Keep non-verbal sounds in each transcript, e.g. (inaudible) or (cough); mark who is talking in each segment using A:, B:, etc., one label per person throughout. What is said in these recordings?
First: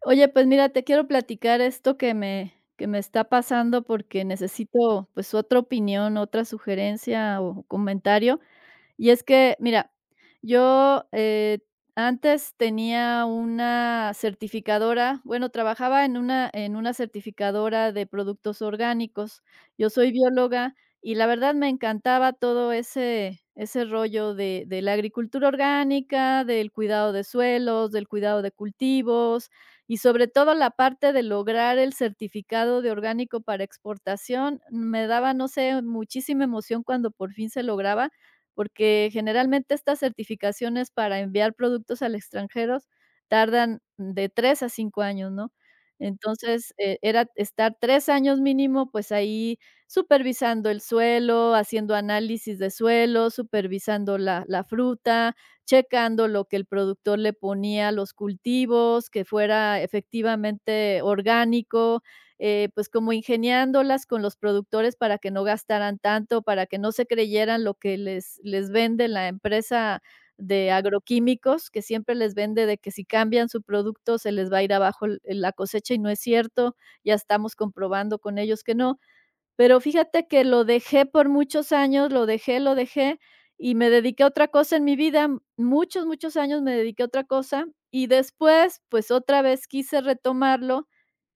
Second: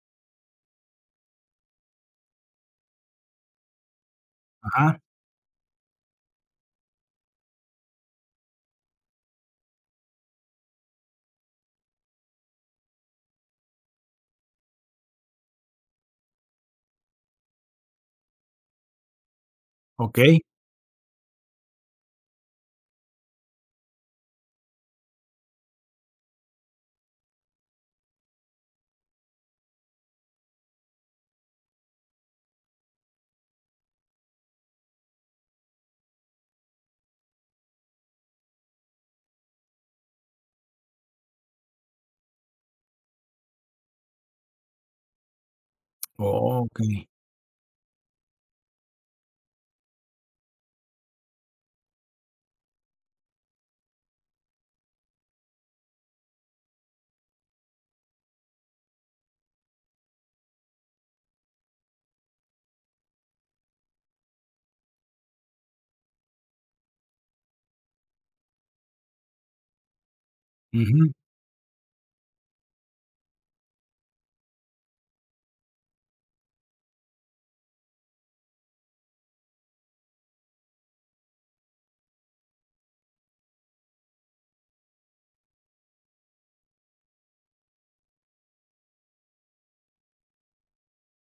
A: Oye, pues mira, te quiero platicar esto que me que me está pasando porque
B: Ajá.
A: necesito pues otra opinión, otra sugerencia o comentario. Y es que mira, yo, eh, antes tenía una certificadora, bueno, trabajaba en una en una certificadora de productos orgánicos, yo soy
B: Okey.
A: bióloga y la verdad, me encantaba todo ese ese rollo de de la agricultura orgánica, del cuidado de suelos, del cuidado de cultivos y sobre todo, la parte de lograr el certificado de orgánico para exportación, me daba, no sé, muchísima emoción cuando por fin se lograba, porque generalmente estas certificaciones para enviar productos al extranjero tardan de 3 a 5 años, ¿no?, entonces, eh,
B: Okey.
A: era estar 3 años mínimo, pues ahí supervisando el suelo, haciendo análisis de suelo, supervisando la la fruta, checando lo que el productor le ponía a los cultivos, que fuera efectivamente orgánico, eh, pues como ingeniándolas con los productores para que no gastaran tanto, para que no se creyeran lo que les les vende la empresa de
B: Ujú.
A: agroquímicos que siempre les vende de que si cambian su producto se les va a ir abajo el la cosecha, y no es cierto, ya estamos comprobando con ellos que no. Pero fíjate que lo dejé por muchos años, lo dejé, lo dejé y me dediqué a otra cosa en mi vida. Muchos, muchos años me dediqué a otra cosa y después, pues otra vez quise retomarlo,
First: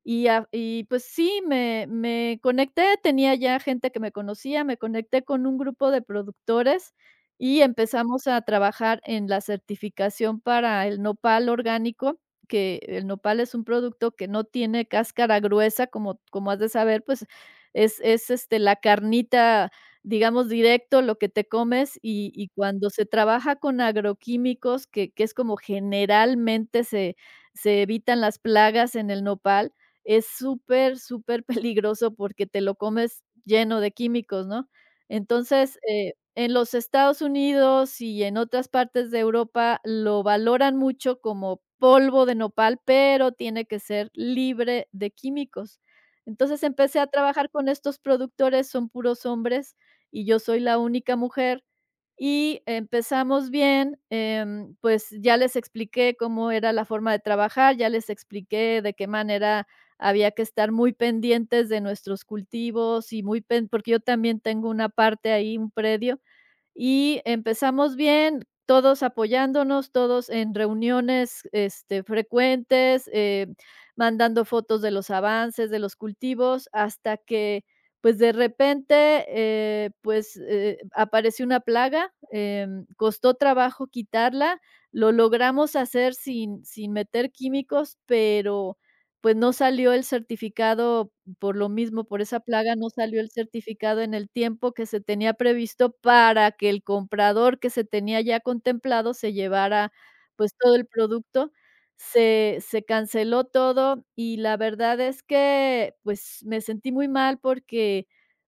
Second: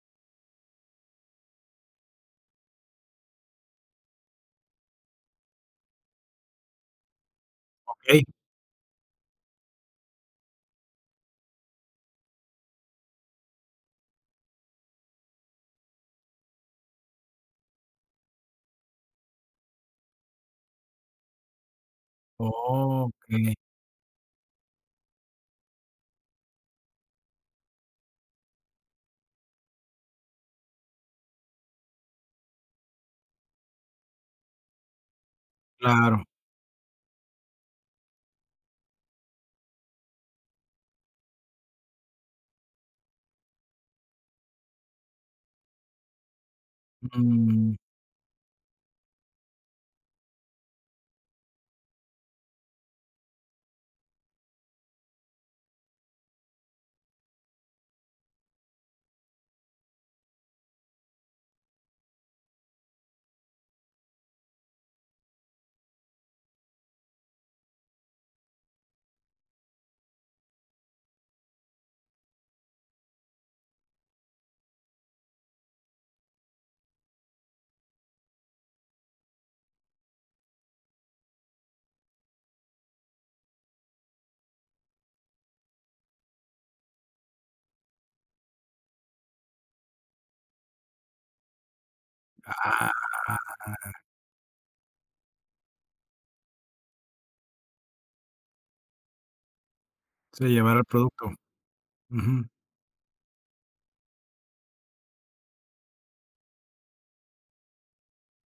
A: y a v y pues sí, me me conecté, tenía ya gente que me conocía, me conecté con un grupo de productores y
B: Okey.
A: empezamos a trabajar en la certificación para el Nopal orgánico, que el Nopal es un producto que no tiene cáscara gruesa como como has de saber, pues es es, este, la carnita, digamos directo lo que te comes, y y cuando se
B: Okey.
A: trabaja con agroquímicos que que es como generalmente se se evitan las plagas en el Nopal, es súper, súper peligroso porque te lo comes lleno de químicos, ¿no?, entonces, eh,
B: Claro.
A: en los Estados Unidos y en otras partes de Europa lo valoran mucho como polvo de Nopal, pero tiene que ser libre de químicos. Entonces empecé a trabajar con
B: Um.
A: estos productores, son puros hombres y yo soy la única mujer, y empezamos bien, em, pues ya les expliqué cómo era la forma de trabajar, ya les expliqué de qué manera había que estar muy pendientes de nuestros cultivos y muy pen porque yo también tengo una parte ahí, un predio, y empezamos bien, todos apoyándonos, todos en reuniones, este, frecuentes, eh, mandando fotos de los avances, de los cultivos, hasta que, pues de repente, eh, pues, eh, apareció una plaga, em, costó trabajo quitarla. Lo logramos hacer sin sin meter químicos, pero pues no salió el certificado, por lo mismo, por esa plaga no
B: Ah.
A: salió el certificado en el tiempo que se tenía previsto, para que el comprador que se tenía ya contemplado se llevara,
B: Se
A: pues todo
B: llevara el
A: el
B: producto.
A: producto.
B: Ujú.
A: Se se canceló todo, y la verdad es que pues me sentí muy mal porque,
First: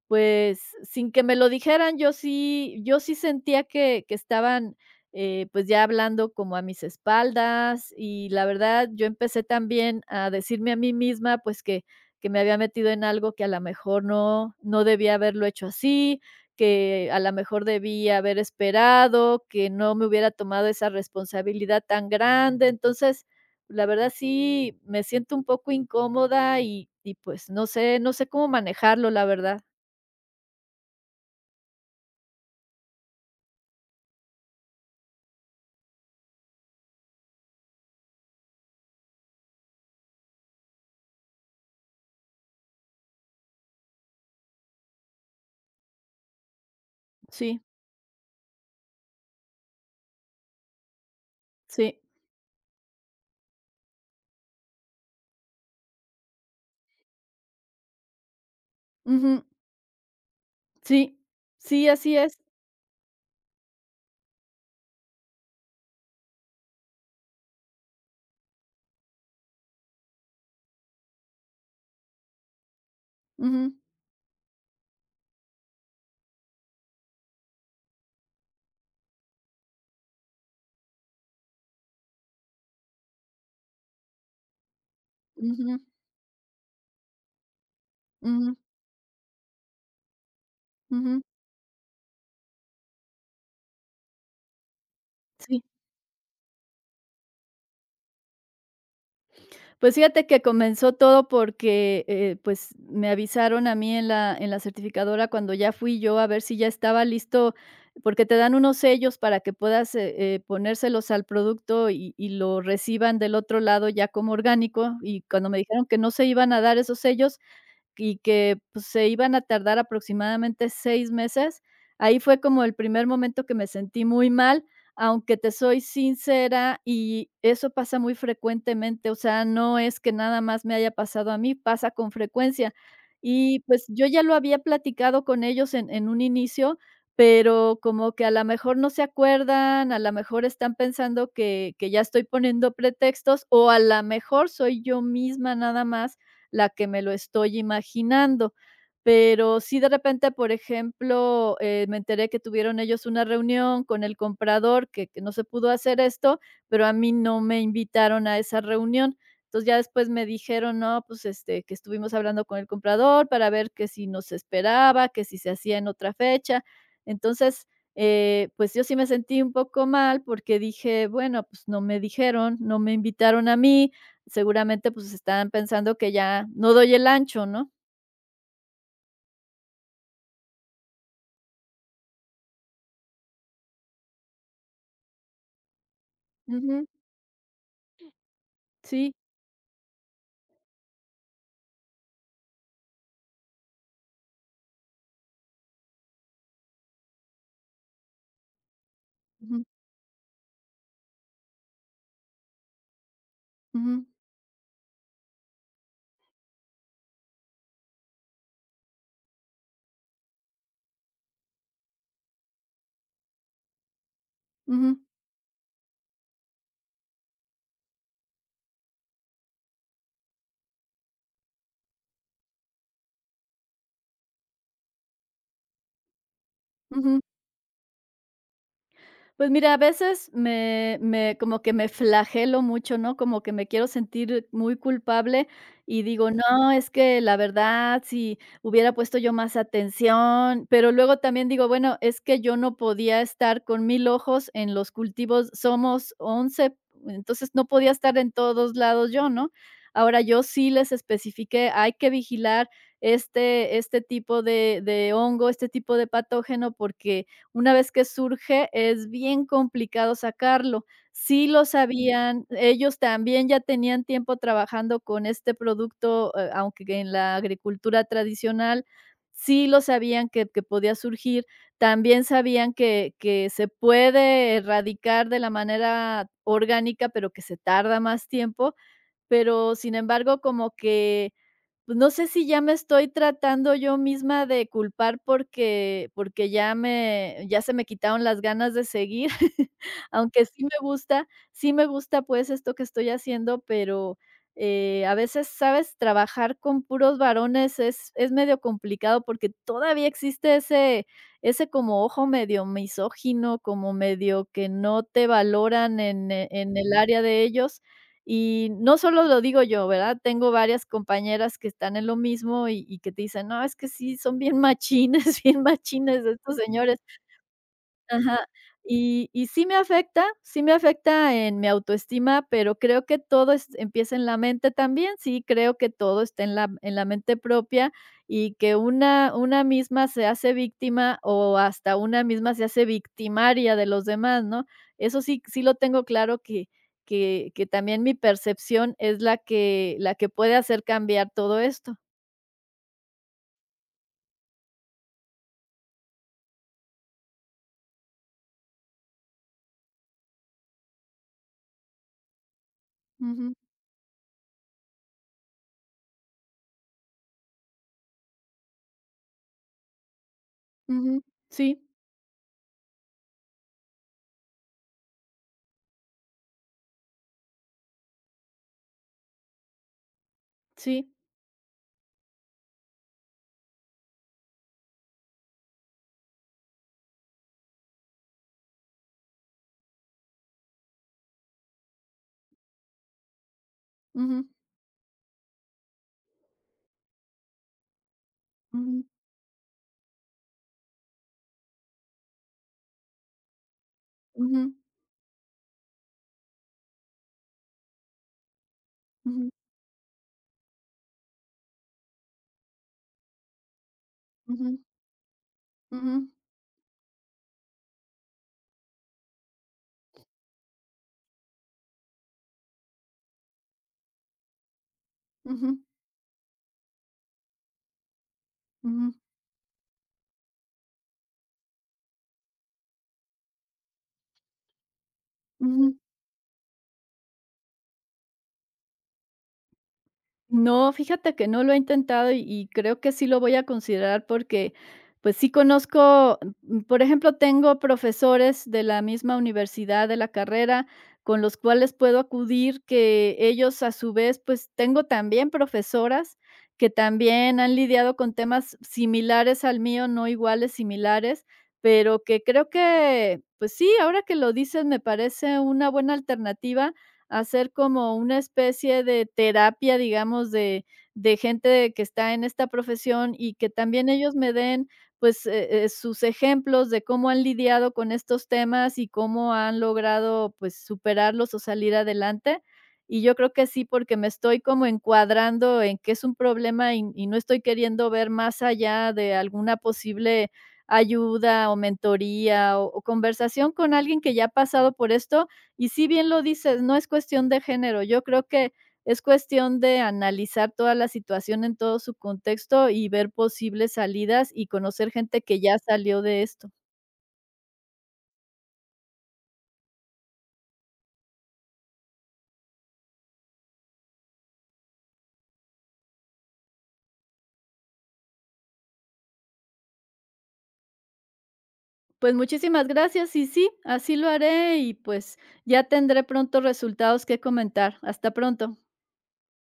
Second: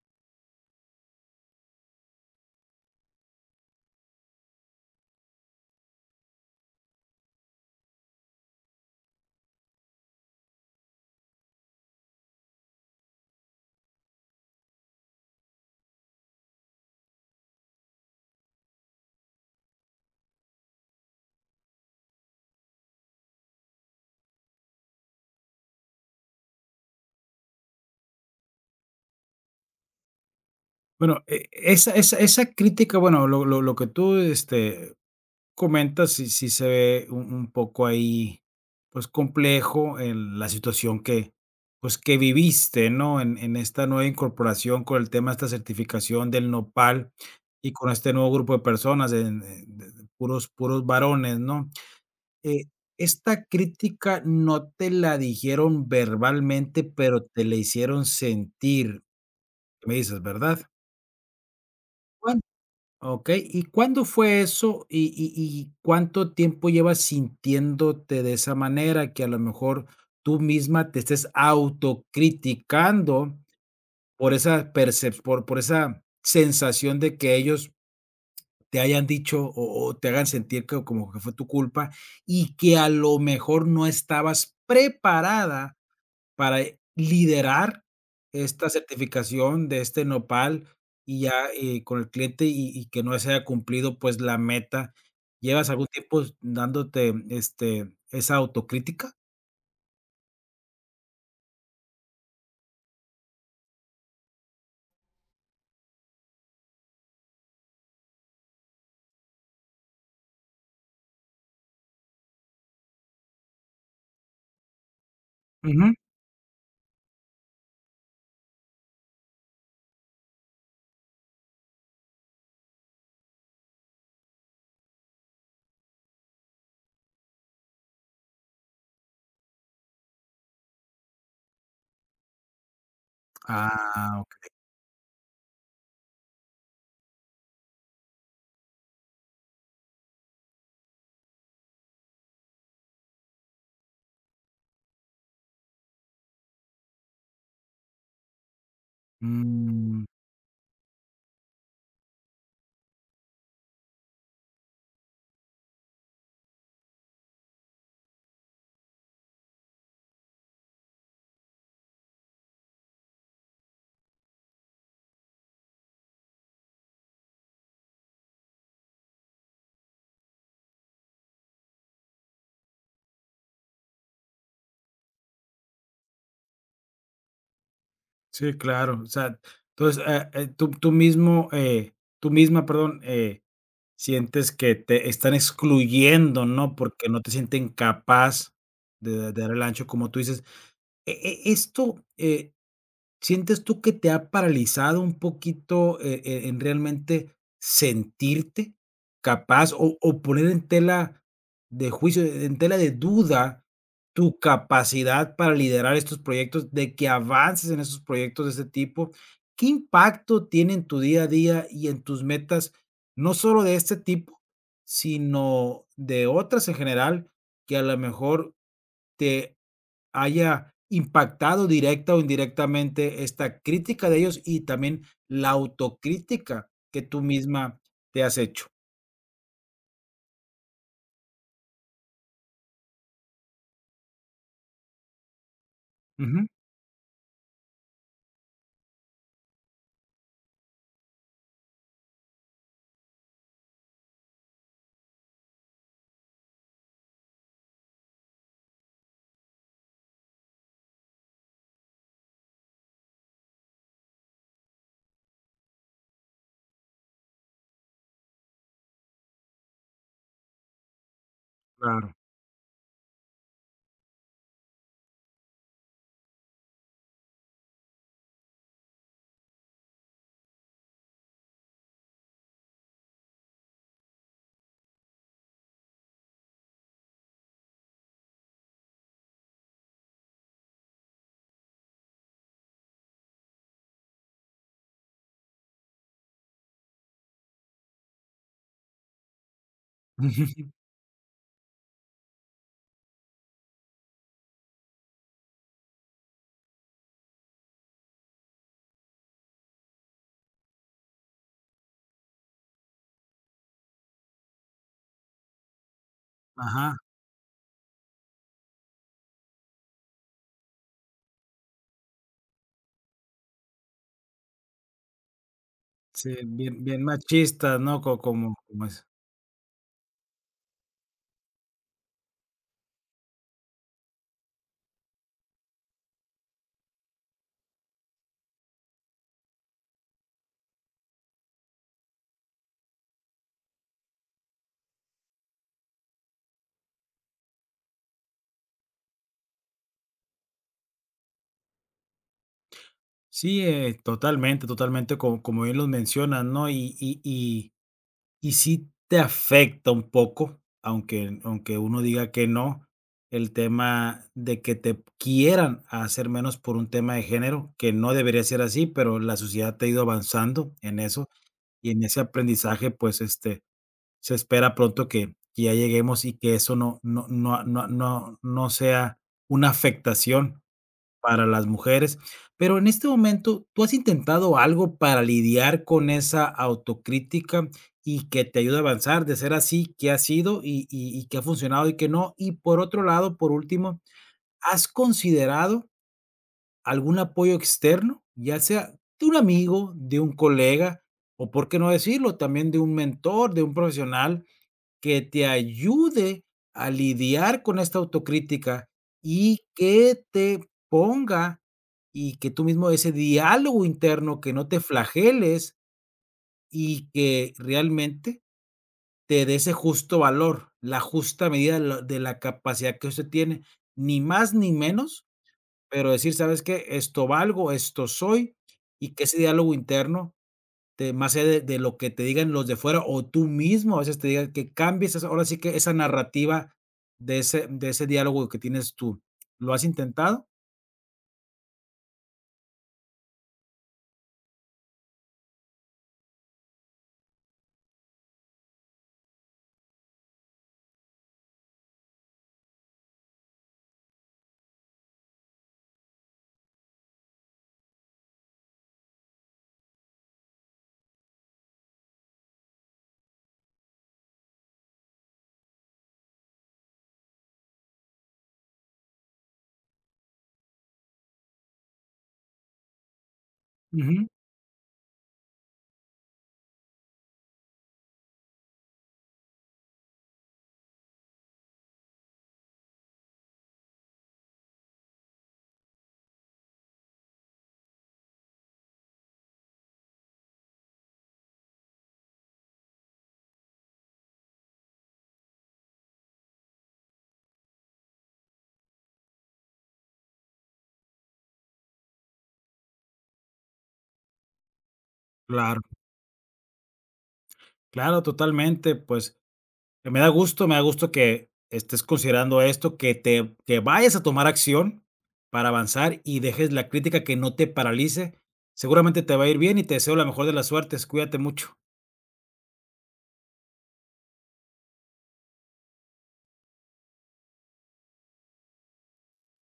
A: pues, sin que me lo dijeran, yo sí yo sí sentía que que estaban, eh, pues ya hablando como a mis espaldas y la verdad, yo empecé también a decirme a mí misma pues que que me había metido en algo que a la mejor no, no debía haberlo hecho así, que a la mejor debí haber esperado, que no me hubiera tomado esa responsabilidad tan grande, entonces, la verdad sí, me siento un poco incómoda y y pues no sé no sé cómo manejarlo, la verdad.
B: Bueno, e esa esa esa crítica, bueno, lo lo lo que tú, este, comentas. Sí sí se ve un un poco ahí, pues, complejo en la situación que, pues, que viviste, ¿no?, en en esta nueva incorporación con el tema de esta certificación del Nopal,
A: Sí.
B: y con este nuevo grupo de personas en en de puros puros varones, ¿no?,
A: Sí.
B: eh, esta crítica no te la dijeron verbalmente, pero te la hicieron sentir,
A: Ujú.
B: me dices, ¿verdad?
A: Sí. Sí, así es.
B: Bueno. Okey, ¿y cuándo fue eso? Y y y, ¿cuánto tiempo llevas sintiéndote de esa manera? Que, a lo mejor, tú misma te estés autocriticando
A: Ujú.
B: por esa percep por por esa sensación de que ellos te hayan dicho o o te hagan sentir que como que fue tu culpa, y que, a lo mejor, no estabas preparada
A: Ujú.
B: para, eh, liderar
A: Ujú.
B: esta certificación de este Nopal, y
A: Ujú.
B: ya, eh, con el cliente y y que no se haya cumplido, pues, la meta,
A: Sí.
B: ¿llevas algún tiempo s dándote, este, esa autocrítica?
A: Pues, fíjate que comenzó todo porque, eh, pues, me avisaron a mí, en la en la certificadora, cuando ya fui yo a ver si ya estaba listo, porque te dan unos sellos para que puedas, eh, eh, ponérselos al producto y y lo reciban del otro lado, ya como orgánico. Y cuando me dijeron
B: Ujú.
A: que no se iban a dar esos sellos y que, pues, se iban a tardar aproximadamente seis meses, ahí fue como el primer momento que me sentí muy mal, aunque, te soy sincera, y eso pasa muy frecuentemente, o sea, no es que nada más me haya pasado a mí, pasa con frecuencia. Y, pues, yo
B: Ah,
A: ya lo
B: okey.
A: había platicado con ellos, en en un inicio, pero como que, a la mejor, no se acuerdan, a la mejor, están pensando que que ya estoy poniendo pretextos o, a la mejor, soy yo misma, nada más, la que me lo estoy imaginando. Pero sí, de
B: Mm.
A: repente, por ejemplo, eh, me enteré que tuvieron ellos una reunión, con el comprador, que que no se pudo hacer esto, pero a mí no me invitaron a esa reunión. Entonces ya después me dijeron: "No, pues, este, que estuvimos hablando con el comprador para ver que si nos esperaba, que si se hacía en otra fecha". Entonces, eh, pues, yo sí me sentí un poco mal porque dije: "Bueno, pues, no me dijeron, no me invitaron a mí". Seguramente, pues, estaban pensando que ya no doy el ancho, ¿no?
B: Sí, claro. O sea, entonces, ah, en tú tú mismo eh, tú misma, perdón, eh, sientes que te están excluyendo, ¿no?
A: Ujú.
B: Porque no te sienten capaz de
A: Sí.
B: de dar el ancho como tú dices, e e esto, eh, ¿sientes tú que te ha paralizado un poquito, eh eh, en realmente sentirte,
A: Ujú.
B: capaz o o poner en tela de juicio, e en tela de duda,
A: Ujú.
B: tu capacidad para liderar estos proyectos de que avances en estos proyectos de este tipo? ¿Qué impacto tiene en tu día a día y en tus metas, no sólo de este tipo,
A: Ujú.
B: sino de otras en general?, que a la mejor te haya impactado directa o indirectamente esta crítica de ellos y también la autocrítica que
A: Ujú.
B: tú misma te has hecho.
A: Pues mira, a veces me me como que me flagelo mucho, ¿no? Como que me quiero sentir muy culpable y digo:
B: Ujú.
A: "No, es que la verdad, si hubiera puesto yo más atención". Pero luego también digo: "Bueno, es que yo no podía estar con 1000 ojos en los cultivos". Somos 11 entonces no podía estar en todos lados yo, ¿no? Ahora yo sí les especifiqué: "Hay que vigilar este este tipo de de hongo, este tipo de patógeno, porque una vez que surge es bien complicado sacarlo". Sí lo
B: Claro.
A: sabían, ellos también ya tenían tiempo trabajando con este producto, eh, aunque en la agricultura tradicional. Sí lo sabían que que podía surgir. También sabían que que se puede erradicar de la manera orgánica, pero que se tarda más tiempo. Pero sin embargo, como que, pues, no sé si ya me estoy tratando yo misma de culpar porque porque ya me, ya se me quitaron las ganas de seguir. (chuckles) Aunque sí
B: Ujú.
A: me gusta. Sí, me gusta pues esto que estoy haciendo, pero, eh, a veces, ¿sabes?, trabajar con puros varones es es medio complicado porque todavía existe ese ese como ojo medio misógino como medio que no te valoran en, eh, en el
B: Ajá.
A: área de ellos y no solo lo digo yo, ¿verdad? Tengo varias compañeras que están en lo mismo y y que te dicen: "No, es que sí son bien machines bien machines
B: Sí,
A: estos
B: bien
A: señores".
B: bien machista, no co
A: Ajá,
B: como como eso.
A: y y sí me afecta. Sí me afecta en mi autoestima, pero creo que todo est empieza en la mente también. Sí, creo que todo esté en la m en la mente propia y que una una misma se hace víctima o hasta una misma se hace victimaria de los demás, ¿no? Eso sí c sí, lo tengo claro que que que también mi percepción es la que la que puede hacer cambiar todo esto.
B: Sí, eh, totalmente, totalmente, co como bien lo mencionas, no y y y y sí te afecta un poco, aunque aunque uno diga que no, el
A: Ujú.
B: tema de que te p quieran hacer menos por un tema de género, que no debería ser así, pero la sociedad ha ido avanzando en
A: Ujú,
B: eso
A: sí.
B: y en ese aprendizaje, pues, este, se espera pronto que que ya lleguemos y que eso no no no a no no no sea una afectación
A: Sí.
B: para las mujeres. Pero en este momento, ¿tú has intentado algo para lidiar con esa autocrítica y que te ayude a avanzar? De ser así, ¿qué ha sido? Y y y, ¿qué ha funcionado y qué no? Y por otro lado, por último,
A: Ujú.
B: ¿has considerado algún apoyo externo? Ya sea,
A: Ujú.
B: de un amigo, de un colega o, ¿por qué no decirlo?, también de un mentor, de un profesional
A: Ujú.
B: que te ayude a lidiar con esta autocrítica
A: Ujú.
B: y que te ponga y que tú mismo ese diálogo interno, que no
A: Ujú.
B: te flageles
A: Ujú.
B: y que realmente te dé ese justo valor, la justa medida de lo de la capacidad que usted tiene. Ni más ni menos.
A: Ujú.
B: Pero decir: "¿Sabes qué? Esto valgo, esto soy", y
A: Ujú.
B: que ese diálogo interno de más allá de de lo que te digan los de fuera o tú mismo, a veces te digas, que cambies. Ahora sí que esa
A: Ujú.
B: narrativa de ese de ese diálogo que tienes tú. ¿Lo has intentado?
A: No, fíjate que no lo he intentado y y creo que sí lo voy a considerar porque, pues, sí, conozco, am, mm, por ejemplo, tengo profesores de la misma universidad de la carrera con los cuales puedo acudir que ellos a su vez, pues, tengo también profesoras que también han lidiado con temas similares al mío, no iguales, similares, pero que creo que, pues, sí, ahora que lo dices, me parece una buena alternativa hacer como una especie de terapia, digamos, de de gente de que está en esta profesión y que también
B: Ujú.
A: ellos me den, pues, eh eh, sus ejemplos de cómo han lidiado con estos temas y cómo han logrado, pues, superarlos o salir adelante. Y yo creo que sí, porque me estoy como encuadrando en que es un problema y n y no estoy queriendo ver más allá de alguna posible ayuda o mentoría o o conversación con alguien que ya ha pasado por esto y, sí, bien lo dices, no es cuestión de género. Yo creo que es cuestión de analizar toda la situación en todo su contexto y ver posibles salidas y conocer gente que ya
B: Claro.
A: salió de esto.
B: Claro, totalmente. Pues, eh, me da gusto. Me da gusto que estés considerando esto, que te que vayas a tomar acción para avanzar y dejes la crítica, que no te paralice. Seguramente te va a ir bien y te deseo la mejor de las suertes. Cuídate mucho.
A: Pues, muchísimas gracias. Y sí, así lo haré y, pues, ya tendré pronto resultados que comentar. Hasta pronto.